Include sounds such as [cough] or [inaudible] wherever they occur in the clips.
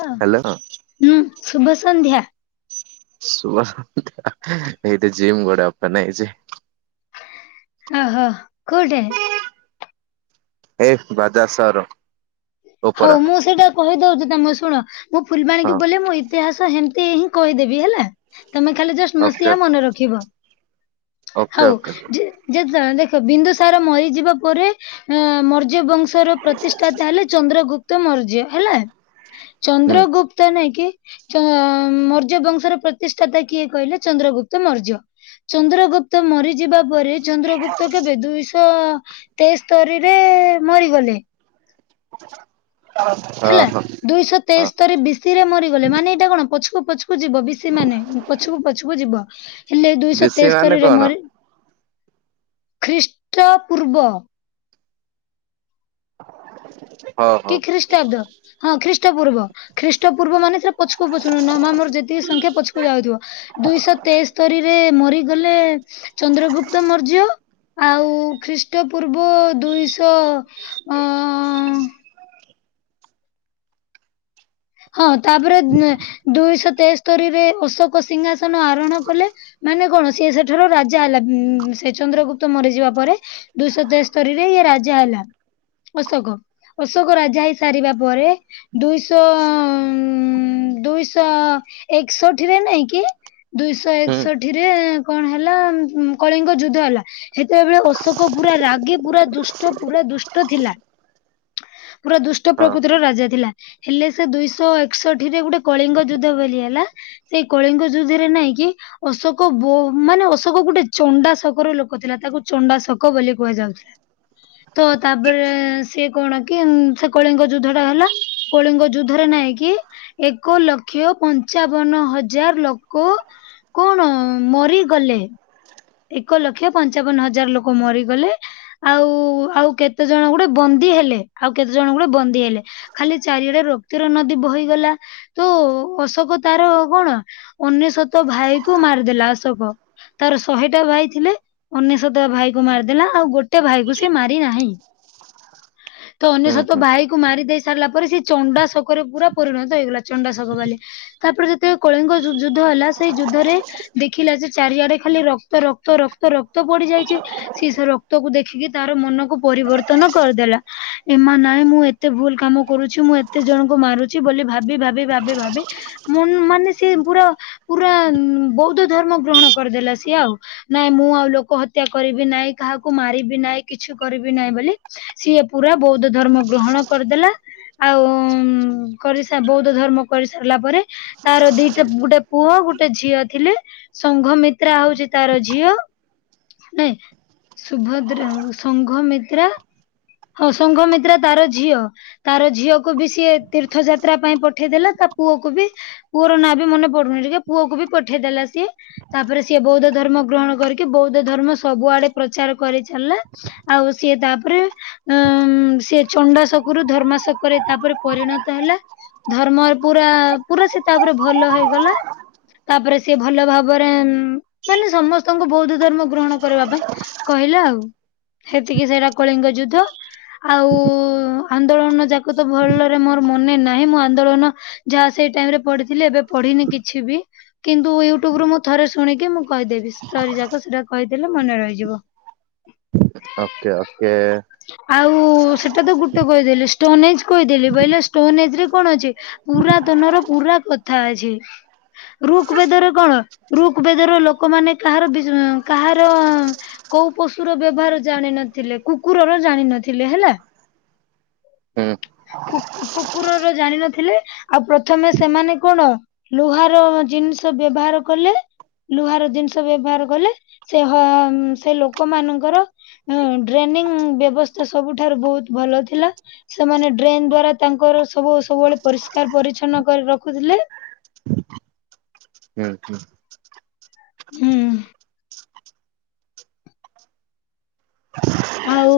ହଁ ହାଲୋ। ହୁଁ ଶୁଭ ସଂନ୍ଧ୍ୟା। ସୁଭସନ୍ଧ୍ୟା ଏଇଠି ଜିମ୍ ଗୋଟେ ଓପନ୍ ହେଇଛି। ଓ ହୋ କଉଠେ। ଏ ବାଜାଜ ସୋରୁମ୍।। ହଉ ମୁଁ ସେଇଟା କହିଦଉଚି ତମେ ଶୁଣ ମୁଁ ଫୁଲବାଣୀକୁ ଗଲେ ମୁଁ ଇ ଇତିହାସ ହେମିତି ହିଁ କହିଦେବି ହେଲା। ତମେ ଖାଲି ଜଷ୍ଟ ମସିହା ମନେ ରଖିବ ହଉ ଯି ଯେତେଦେଖ ବିନ୍ଦୁସାର ମରିଯିବା ପରେ ଅଂ ମର୍ଯ୍ୟବଂଶର ପ୍ରତିଷ୍ଠାତା ହେଲେ ଚନ୍ଦ୍ରଗୁପ୍ତ ମର୍ଯ୍ୟ ହେଲା ଚନ୍ଦ୍ରଗୁପ୍ତ ନାଇକି ଚ ମୌର୍ଯ୍ୟ ବଂଶର ପ୍ରତିଷ୍ଠାତା କିଏ କହିଲେ ଚନ୍ଦ୍ରଗୁପ୍ତ ମୌର୍ଯ୍ୟ। ଚନ୍ଦ୍ରଗୁପ୍ତ ମରିଯିବା ବା ପରେ ଚନ୍ଦ୍ରଗୁପ୍ତ କେବେ ଦୁଇଶହ ତେସ୍ତରିରେ ମରିଗଲେ। [unintelligible] ହ ହେଲା ଦୁଇଶ ହ ତେସ ତାରେ ବିଶିରେ ମରିଗଲେ ମାନେ ଏଇଟା କଣ ପଛକୁ ପଛୁକୁ ଯିବ ବିଶି ମାନେ ପଛକୁ ପଛୁକୁ ଯିବ। ହେଲେ ଦୁଇଶହ ବେଶୀ ମାନେ ତେସ୍ତରୀରେ କଣ ମରି ଖ୍ରୀଷ୍ଟ ପୂର୍ବ [unintelligible] କି ଖ୍ରୀଷ୍ଟାବ୍ଦ ହଁ ଖ୍ରୀଷ୍ଟ ପୂର୍ବ ଖ୍ରୀଷ୍ଟ ପୂର୍ବ ମାନେ ସେ ପଛକୁ ପଛୁନୁ ନ ଆମର ଯେତିକି ସଂଖ୍ୟା ପଛକୁ ଯାଉଥିବ ଦୁଇଶହ ତେସ୍ତରୀରେ ମ ବୋଲେ ଚନ୍ଦ୍ରଗୁପ୍ତ ମୌର୍ଯ୍ୟ ଆଉ ଖ୍ରୀଷ୍ଟ ପୂର୍ବ ଦୁଇଶହ ଅ ହଁ ତାପରେ ଦୁଇଶହତେସ୍ତରୀ ରେ ଅଶୋକ ସିଂହାସନ ଆରୋହଣ କଲେ। ମାନେ କଣ ସିଏ ସେଠାର ରାଜା ହେଲା ସେ ଚନ୍ଦ୍ରଗୁପ୍ତ ମରିଯିବା ପରେ। ଦୁଇଶହତେସ୍ତରୀ ରେ ଇଏ ରାଜା ହେଲା। ଅଶୋକ, ଅଶୋକ ରାଜା ହେଇସାରିବା ପରେ ଦୁଇଶ [inaudible] ଉଁ ଦୁଇଶହଏକଷଠି ରେ ନାଇଁ କି ହୁଁ ଦୁଇଶହଏକଷଠି ରେ କଣ ହେଲା, କଳିଙ୍ଗ ଯୁଦ୍ଧ ହେଲା। ସେତେବେଳେ ଅଶୋକ ପୁରା ରାଗି ପୁରା ଦୁଷ୍ଟ ପୁରା ଦୁଷ୍ଟ ଥିଲା। ପୁରା ଦୁଷ୍ଟ ହଁ ପ୍ରକୃତିର ରାଜା ଥିଲା। ହେଲେ ସେ ଦୁଇଶହଏକଷଠି ରେ ଗୋଟେ କଳିଙ୍ଗ ଯୁଦ୍ଧ ବୋଲି ହେଲା। ଏଇ କଳିଙ୍ଗ ଯୁଦ୍ଧରେ ନାଇଁ କିି ଅଶୋକ ବ ମାନେ ଅଶୋକ ଗୋଟେ ଚଣ୍ଡାଶୋକର ଲୋକ ଥିଲା, ତାକୁ ଚଣ୍ଡାଶକ ବୋଲି କୁହାଯାଉ ତ ତାପରେ ସିଏ କଣ କି ସେ କଳିଙ୍ଗ ଯୁଦ୍ଧ ଟା ହେଲା। କଳିଙ୍ଗ ଯୁଦ୍ଧରେ ନାଇଁ କି ଏକଲକ୍ଷ ପଞ୍ଚାବନହଜାର ଲୋକ କଣ, ମରିଗଲେ। ଏକଲକ୍ଷ ପଞ୍ଚାବନହଜାର ଲୋକ ମରିଗଲେ। ଆଉ ଆଉ କେତେ ଜଣ ଗୁଡେ ବନ୍ଦୀ ହେଲେ, ଆଉ କେତେ ଜଣ ଗୁଡେ ବନ୍ଦୀ ହେଲେ। ଖାଲି ଚାରିଆଡେ ରକ୍ତର ନଦୀ ବହିଗଲା, ତ ଅଶୋକ ତାର କଣ ଅନେଶ୍ଵତ ଭାଇ କୁ ମାରିଦେଲା ଅଶୋକ, ତାର ଶହେଟା ଭାଇ ଥିଲେ ଅନେଶ୍ଵତ ଭାଇ କୁ ମାରିଦେଲା, ଆଉ ଗୋଟେ ଭାଇ କୁ ସେ ମାରିନାହିଁ। ତ ହୁଁ ଅନେଶ୍ବତ ହୁଁ ଭାଇକୁ ମାରି ଦେଇ ସାରିଲା ପରେ ସେ ଚଣ୍ଡାଶୋକ ରେ ପୁରା ପରିଣତ ହେଇଗଲା ଚଣ୍ଡାଶକ ବଲି। ତାପରେ ଯେତେବେଳେ କଳିଙ୍ଗ ଯୁଦ୍ଧ ହେଲା ସେଇ ଯୁଦ୍ଧରେ ଦେଖିଲା ଯେ ଚାରିଆଡେ ଖାଲି ର ରକ୍ତ ରକ୍ତ ରକ୍ତ ରକ୍ତ ପଡିଯାଇଛି। ସିଏ ସେ ରକ୍ତକୁ ଦେଖିକି ତାର ମନକୁ ପରିବର୍ତ୍ତନ କରିଦେଲା, ଏ ମା ନାଇଁ ମୁଁ ଏତେ ଭୁଲ କାମ କରୁଛି ମୁଁ ଏତେ ଜଣଙ୍କୁ ମାରୁଛି ବୋଲି ଭାବି ଭାବି ଭାବି ଭାବି ମନ୍ ମାନେ ସିଏ ପୁରା, ପୁରା ବୌଦ୍ଧ ଧର୍ମ ଗ୍ରହଣ କରିଦେଲା ସିଏ ଆଉ। ନାଇଁ ମୁଁ ଆଉ ଲୋକ ହତ୍ୟା କରିବି ନାଇଁ, କାହାକୁ ମାରିବି ନାହିଁ, କିଛି କରିବି ନାହିଁ ବୋଲି ସିଏ ପୁରା ବୌଦ୍ଧ ଧର୍ମ ଗ୍ରହଣ କରିଦେଲା। ଆଉ କରି ସା ବୌଦ୍ଧ ଧର୍ମ କରିସାରିଲା ପରେ ତାର ଦିଟା ଗୋଟେ ପୁଅ ଗୋଟେ ଝିଅ ଥିଲେ, ସଂଘମିତ୍ରା ହଉଛି ତାର ଝିଅ, ନାଇ ସୁଭଦ୍ରା ସଂଘମିତ୍ରା ହଁ ସଂଘମିତ୍ରା ତାର ଝିଅ ତାର ଝିଅକୁ ବି ସିଏ ତୀର୍ଥ ଯାତ୍ରା ପାଇଁ ପଠେଇ ଦେଲା, ତା ପୁଅକୁ ବି ପୁଅର ନାଁ ବି ମନେ ପଡୁନି ଟିକେ ପୁଅକୁ ବି ପଠେଇଦେଲା ସିଏ, ତାପରେ ସିଏ ବଉ ତ ଧର୍ମ ଗ୍ରହଣ କରିକି ବୌଦ୍ଧ ଧର୍ମ ସବୁଆଡେ ପ୍ରଚାର କରିଚାଲିଲା, ଆଉ ସିଏ ତାପରେ ସେ ଚଣ୍ଡାଶୋକ ରୁ ଧର୍ମାଶୋକ ରେ ତାପରେ ପରିଣତ ହେଲା। ଧର୍ମ ପୁରା ପୁରା ସେ ତାପରେ ଭଲ ହେଇଗଲା। ତାପରେ ସିଏ ଭଲ ଭାବରେ ମାନେ ସମସ୍ତଙ୍କୁ ବୌଦ୍ଧ ଧର୍ମ ଗ୍ରହଣ କରିବା ପାଇଁ କହିଲା ଆଉ। ସେତିକି ସେଇଟା କଳିଙ୍ଗ ଯୁଦ୍ଧ ଆଉ ଆନ୍ଦୋଳନ ଯାକ ତ ଭଲରେ ମୋର ମନେ ନାହିଁ, ମୁଁ ଆନ୍ଦୋଳନ ଯାହା ସେଇ ଟାଇମରେ ପଢିଥିଲି ଏବେ ପଢିନି କିଛି ବି କିନ୍ତୁ ୟୁ ଟ୍ୟୁବ ରୁ ମୁଁ ଥରେ ଶୁଣିକି ମୁ କହିଦେବି, ଷ୍ଟୋରି ଯାକ ସେଟା କହିଦେଲେ ମନେ ରହିଯିବ। ସତ୍ୟ ଓକେ। ଆଉ ସେଟା ତ ଗୋଟେ କହିଦେଲି ଷ୍ଟୋନେଜି କହିଦେଲି, ବୋଇଲେ ଷ୍ଟୋନେଜିରେ କଣ ଅଛି? ପୁରାତନ ର ପୁରା କଥା ଅଛି। ଋକ ବେଦରେ କଣ ଋକ୍ ବେଦର ଲୋକମାନେ କାହାର କାହାର କୋଉ ପଶୁର ବ୍ୟବହାର ଜାଣିନଥିଲେ କୁକୁରର ଜାଣିନଥିଲେ ହେଲା। ହୁଁ। କୁକୁରର ଜାଣିନଥିଲେ ଆଉ ପ୍ରଥମେ ସେମାନେ କଣ ଲୁହାର ଜିନିଷ ବ୍ୟବହାର କଲେ ଲୁହାର ଜିନିଷ ବ୍ୟବହାର କଲେ ସେ ହ ସେ ଲୋକ ମାନଙ୍କର ହଁ ଡ୍ରେନିଂ ବ୍ୟବସ୍ଥା ସବୁଠାରୁ ବହୁତ ଭଲ ଥିଲା। ସେମାନେ ଡ୍ରେନ ଦ୍ଵାରା ତାଙ୍କର ସବୁ ସବୁବେଳେ ପରିଷ୍କାର ପରିଛନ୍ନ କରି ରଖୁଥିଲେ। ଉଁ ହୁଁ। ହୁଁ। ଆଉ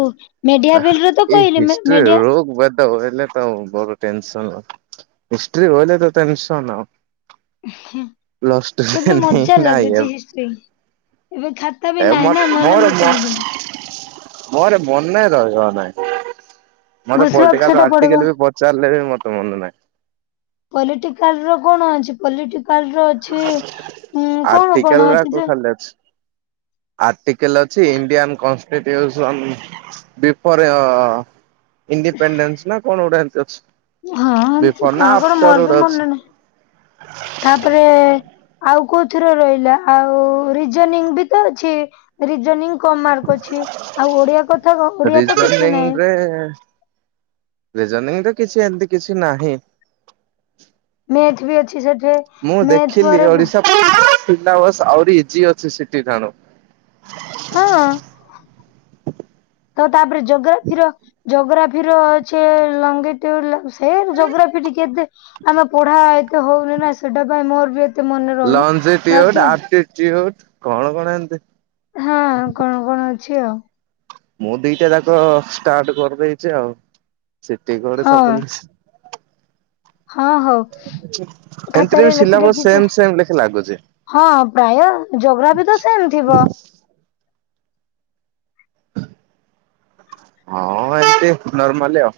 ମେଡିଆ ବିଲ୍ ର ତ କଇଲେ ମେମେଡ଼ିଆ ତରହିଲେ ତୋ ଘରେ ଟେନ୍‌ସନ୍ ହିଷ୍କ୍ରି ବୋଇଲେ ତ ଟେନସନ୍ ହିଁ ରେ କେତେ ନେଇ ମଜା ନାଇଁ ଲାଗୁଚି ହିଷ୍ଟ୍ରି ଏବେ ଖାତ୍ ଖାତା ବି ନାଇଁ ନା ନହେଲେ ମୁଁ କହିଦେବି। ମୋରେ ମନେ ରହିବ ନାହିଁ। ମତେ ଘୋଷିବାକୁ ପଲିଟିକାଲ ସେଟା ପଡିବ। ଆର୍ଟିକାଲି ବି ପଚାରିଲେ ବି ମତେ ମନେ ନାହିଁ। ପଲିଟିକାଲ ର କଣ ଅଛି ପଲିଟିକାଲ ର ଅଛି ଉଁ କଣ କଣ ଆର୍ଟିକାଲ ରା ଅଛି କୋଉ ଯେ ଖାଲିଅଛି। ଆର୍ଟିକାଲ ଅଛି ଇଣ୍ଡିଆନ୍ କନଷ୍ଟିଟ୍ୟୁସନ ବିଫୋର ରେ ଇଡିପେଣ୍ଡେନ୍ସ ନା କଣ ଗୋଟେ ଏମିତି ଅଛି। ହଁ ଏମିତି ବିଫୋର ନା କଣ କଣ ଆଫ୍ଟର ମୋର ବି ଗୋଟେ ଅଛି। ମନେ ନାହିଁ ତାପରେ ଆଉ କୋଉଥିର ରହିଲା ଆଉ ରିଜାନିଙ୍ଗ ବି ତ ଅଛି ରିଜା ନିଙ୍ଗ କମ ମାର୍କ ଅଛି ଆଉ ଓଡିଆ କଥା କହ ଓଡିଆ ତ କିଛି ନହିଁ। ଏଁ ଏଁ ରିଜନିଙ୍ଗ୍ ତ କିଛି ଏମିତି କିଛି ନାହିଁ। ମେ ଏଠି ବି ଅଛି ସେଠି। ମୁଁ ମେଥ ଦେଖିଲି ପରେ ଓଡିଶା [unintelligible] ବସ ଆହୁରି ଇଜି ଅଛି ସିଟି ଠାଣୁ। ହଁ ତ ତାପରେ ଯୋଗ୍ରାଫିର ଜୋଗ୍ରାଫିର ଅଛି ଲଙ୍ଗେ ଟୁ ସେ ଜୋଗ୍ରାଫି ଟିକେ ଦେ ଆମେ ପଢା ଏତେ ହୋଉନି ନାଁ ସେଟା ପାଇଁ ମୋର ବି ଏ ଲଞ୍ଜିଟିଉଡ଼, ଆର୍ଟିଚିଉଡ଼ କଣ କଣ ଏମତି। ହଁ କଣ କଣ ଅଛି ଆଉ। ମୁଁ ଦିଟା ଯାକ ଷ୍ଟାର୍ଟ କରଦେଇଚି ଆଉ ସେଠି ଘରେ ହଁ ସବୁନସ। ହଁ ହଉ। ଏମିତିରେ ଖାତାରେ ବି ଲେଖି ସିଲାବସ ଲେଖିଛି ସେମ ସେମ ଲେଖ ଲାଗୁଚି। ହଁ ପ୍ରାୟ ଜୋଗ୍ରାଫି ତ ସେମ୍ ଥିବ। ହଁ ଏତେ ନର୍ମାଲି ଆଉ।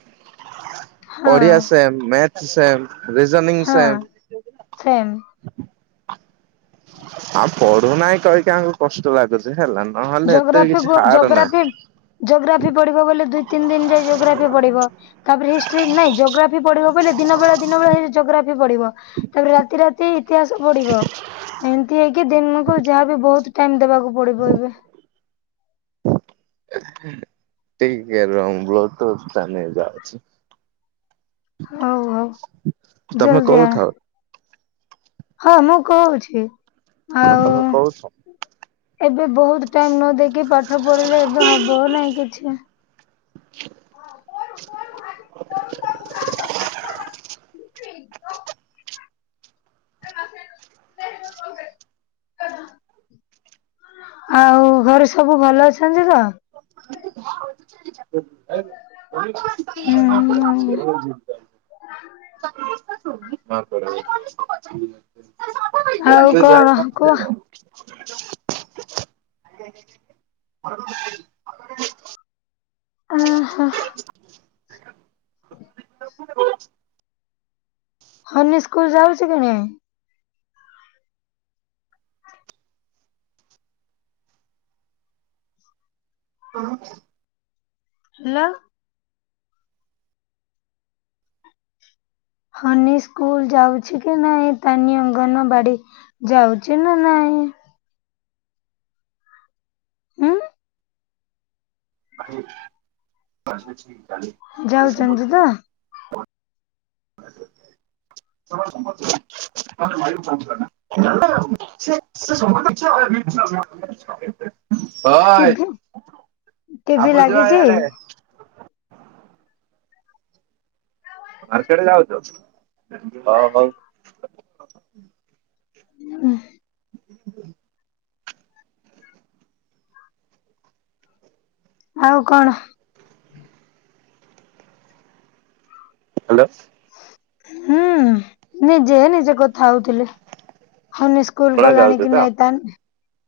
ହଁ Odia same, math same. Reasoning ହଁ ସେମ୍ ସେମ୍। ଆଉ ପଢୁନାହିଁ କହିକି ଆମଙ୍କୁ କଷ୍ଟ ଲାଗୁଚି ହେଲାନ। ଜୋଗ୍ରାଫି ଗୋ ଜୋଗ୍ରାଫି ଜୋଗ୍ରାଫି ପଢିବ ବୋଲି ଦୁଇ ତିନି ଦିନ ଯାଇ ଜୋଗ୍ରାଫି ପଢିବ। ତାପରେ ହିଷ୍ଟ୍ରି ନାଇଁ ଜୋଗ୍ରାଫି ପଢିବ କଇଲେ ଦିନ ବେଳା ଦିନ ବେଳା ଏଇ ଜୋଗ୍ରାଫି ପଢିବ। ତାପରେ ରାତି ରାତି ଇତିହାସ ପଢିବ। ଏମତି ହେଇକି ଦିମକୁ ଯାହାବି ବୋହୁତ ଟାଇମ ଦେବାକୁ ପଡିବ ଏବେ। ଟିକେ ରୁମ ରୁହନ୍ତୁ ସାନେ ନେ ଯାଉଛି। ହଉ ଆଉ ତମେ ଜଲ୍ଦି ଆ। କହୁଥାଅ ହଁ ମୁଁ କୋହୁଛି। ସତରେ କୋଉଛୁ। ଏବେ ବୋହୁତ ଟାଇମ ନ ଦେଇକି ପାଠ ପଢିଲେ ଏବେ ହବ ନାଇଁ କିଛି। [inaudible] ଆଉ ଘରେ ସବୁ ଭଲ ଅଛନ୍ତି ତ? [unintelligible] ହୁଁ [unintelligible] ଆଉ କଣ କୁହ? [unintelligible] [unintelligible] ଆହା ଆଃ [unintelligible] [unintelligible] ହନୀ ସ୍କୁଲ ଯାଉଚି କିଣି? ହଁ ଲ ହନୀ ସ୍କୁଲ ଯାଉଛି କି ନାଇଁ ତାନି ଅଙ୍ଗନବାଡି? ଯାଉଚି ନା ନାଇଁ? ଉଁ ଆଜି [unintelligible] ଯାଉଚନ୍ତି ତ? [unintelligible] ଟିଭି [unintelligible] ଟିଭି ଆବୁ ଯା ଲାଗିଚି? ଇଆଡେ ମାର୍କେଟ ଯାଉଚ ହ ହଉ। ଉଃ ହୁଁ ଆଉ କଣ? ହାଲୋ ହୁଁ ନିଜେ ନିଜେ କଥା ହଉଥିଲେ ହନି ସ୍କୁଲ ଶୁଣା ଗଲାଣିି ଯାଉଛି କି ତ? ନାଇଥାନ୍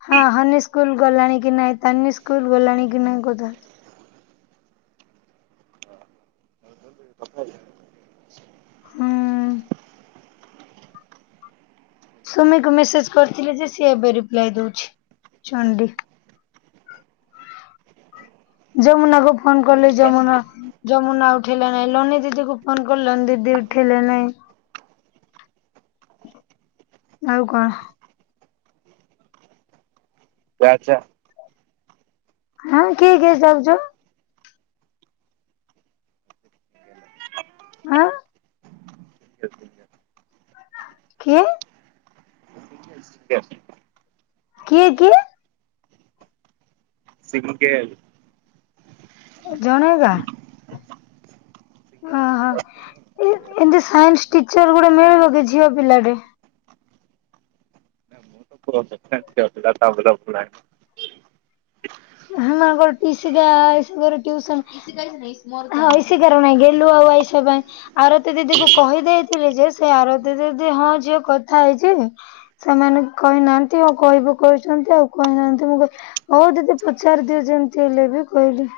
ହଁ ହନି ସ୍କୁଲ ଗଲାଣି କି ନାଇଁ ତାନି ସ୍କୁଲ ଗଲାଣି କି ନାଇଁ କ [unintelligible] ହୁଁ ସୁମିକୁ ମେସେଜ କରିଥିଲେ ଯେ ସିଏ ଏବେ ରିପ୍ଲାଏ ଦଉଛି ଚଣ୍ଡୀ। ଯମୁନା କୁ ଫୋନ କଲି ଯମୁନା ଯମୁନା ଉଠିଲେ ନାଇଁ ଲୋନି ଦିଦି କୁ ଫୋନ ଲୋନ ଦିଦି ଉଠିଲେ ନାଇଁ। ଆଉ କଣ? [unintelligible] ଆଉ କିଏ କି ଯାଉଚ? ଆ? [unintelligible] କିଏ? [unintelligible] କିଏ କିଏ? [unintelligible] ଜଣେକା? ଓହୋ ଏନ୍ତି ସାଇନ୍ସ ଟିଚର ଗୋଟେ ମିଳିବ କି ଝିଅ ପିଲା ଟେ? [unintelligible] [unintelligible] ହଁ [unintelligible] ଆଉ ଆଇସା ପାଇଁ [unintelligible] ଆରତୀ ଦିଦି କୁ କହିଦେଇଥିଲି ଯେ ସେ ଆରତୀ ଦିଦି ହଁ ଝିଅ କଥା ହେଇଚି ସେମାନେ କହିନାହାନ୍ତି ଆଉ କହିବୁ କହୁଛନ୍ତି ଆଉ କହିନାହାନ୍ତି ମୁଁ କି ହଉ ଦିଦି ପଚାରିଦିଅ ଯେମିତି ହେଲେ ବି କହିଲି।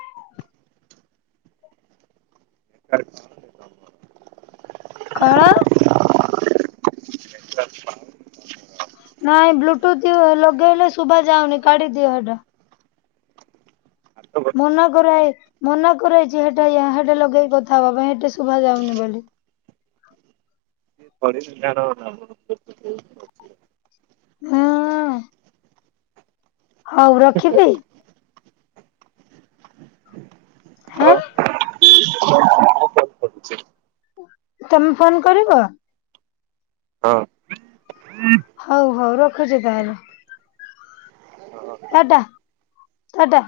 [unintelligible] କଣ? ନାଇଁ ବ୍ଲୁଟୁଥ ଲଗେଇଲେ ଶୁଭା ଯାଉନି କାଢି ଦିଅ ହେଟା ମନା କର, ମନା କରାହେଇଛି ହେଟା ହେଟା ଲଗେଇକି କଥା ହବା ପାଇଁ ହେଟା ଶୁଭା ଯାଉନି ବୋଲି। ପଶ [unintelligible] ହଁ। ହଉ ରଖିବି। ହେଁ ତମେ ଫୋନ କରିବ? ହଉ ହଉ, ରଖୁଚି ତାହେଲେ। କାଟ କାଟ।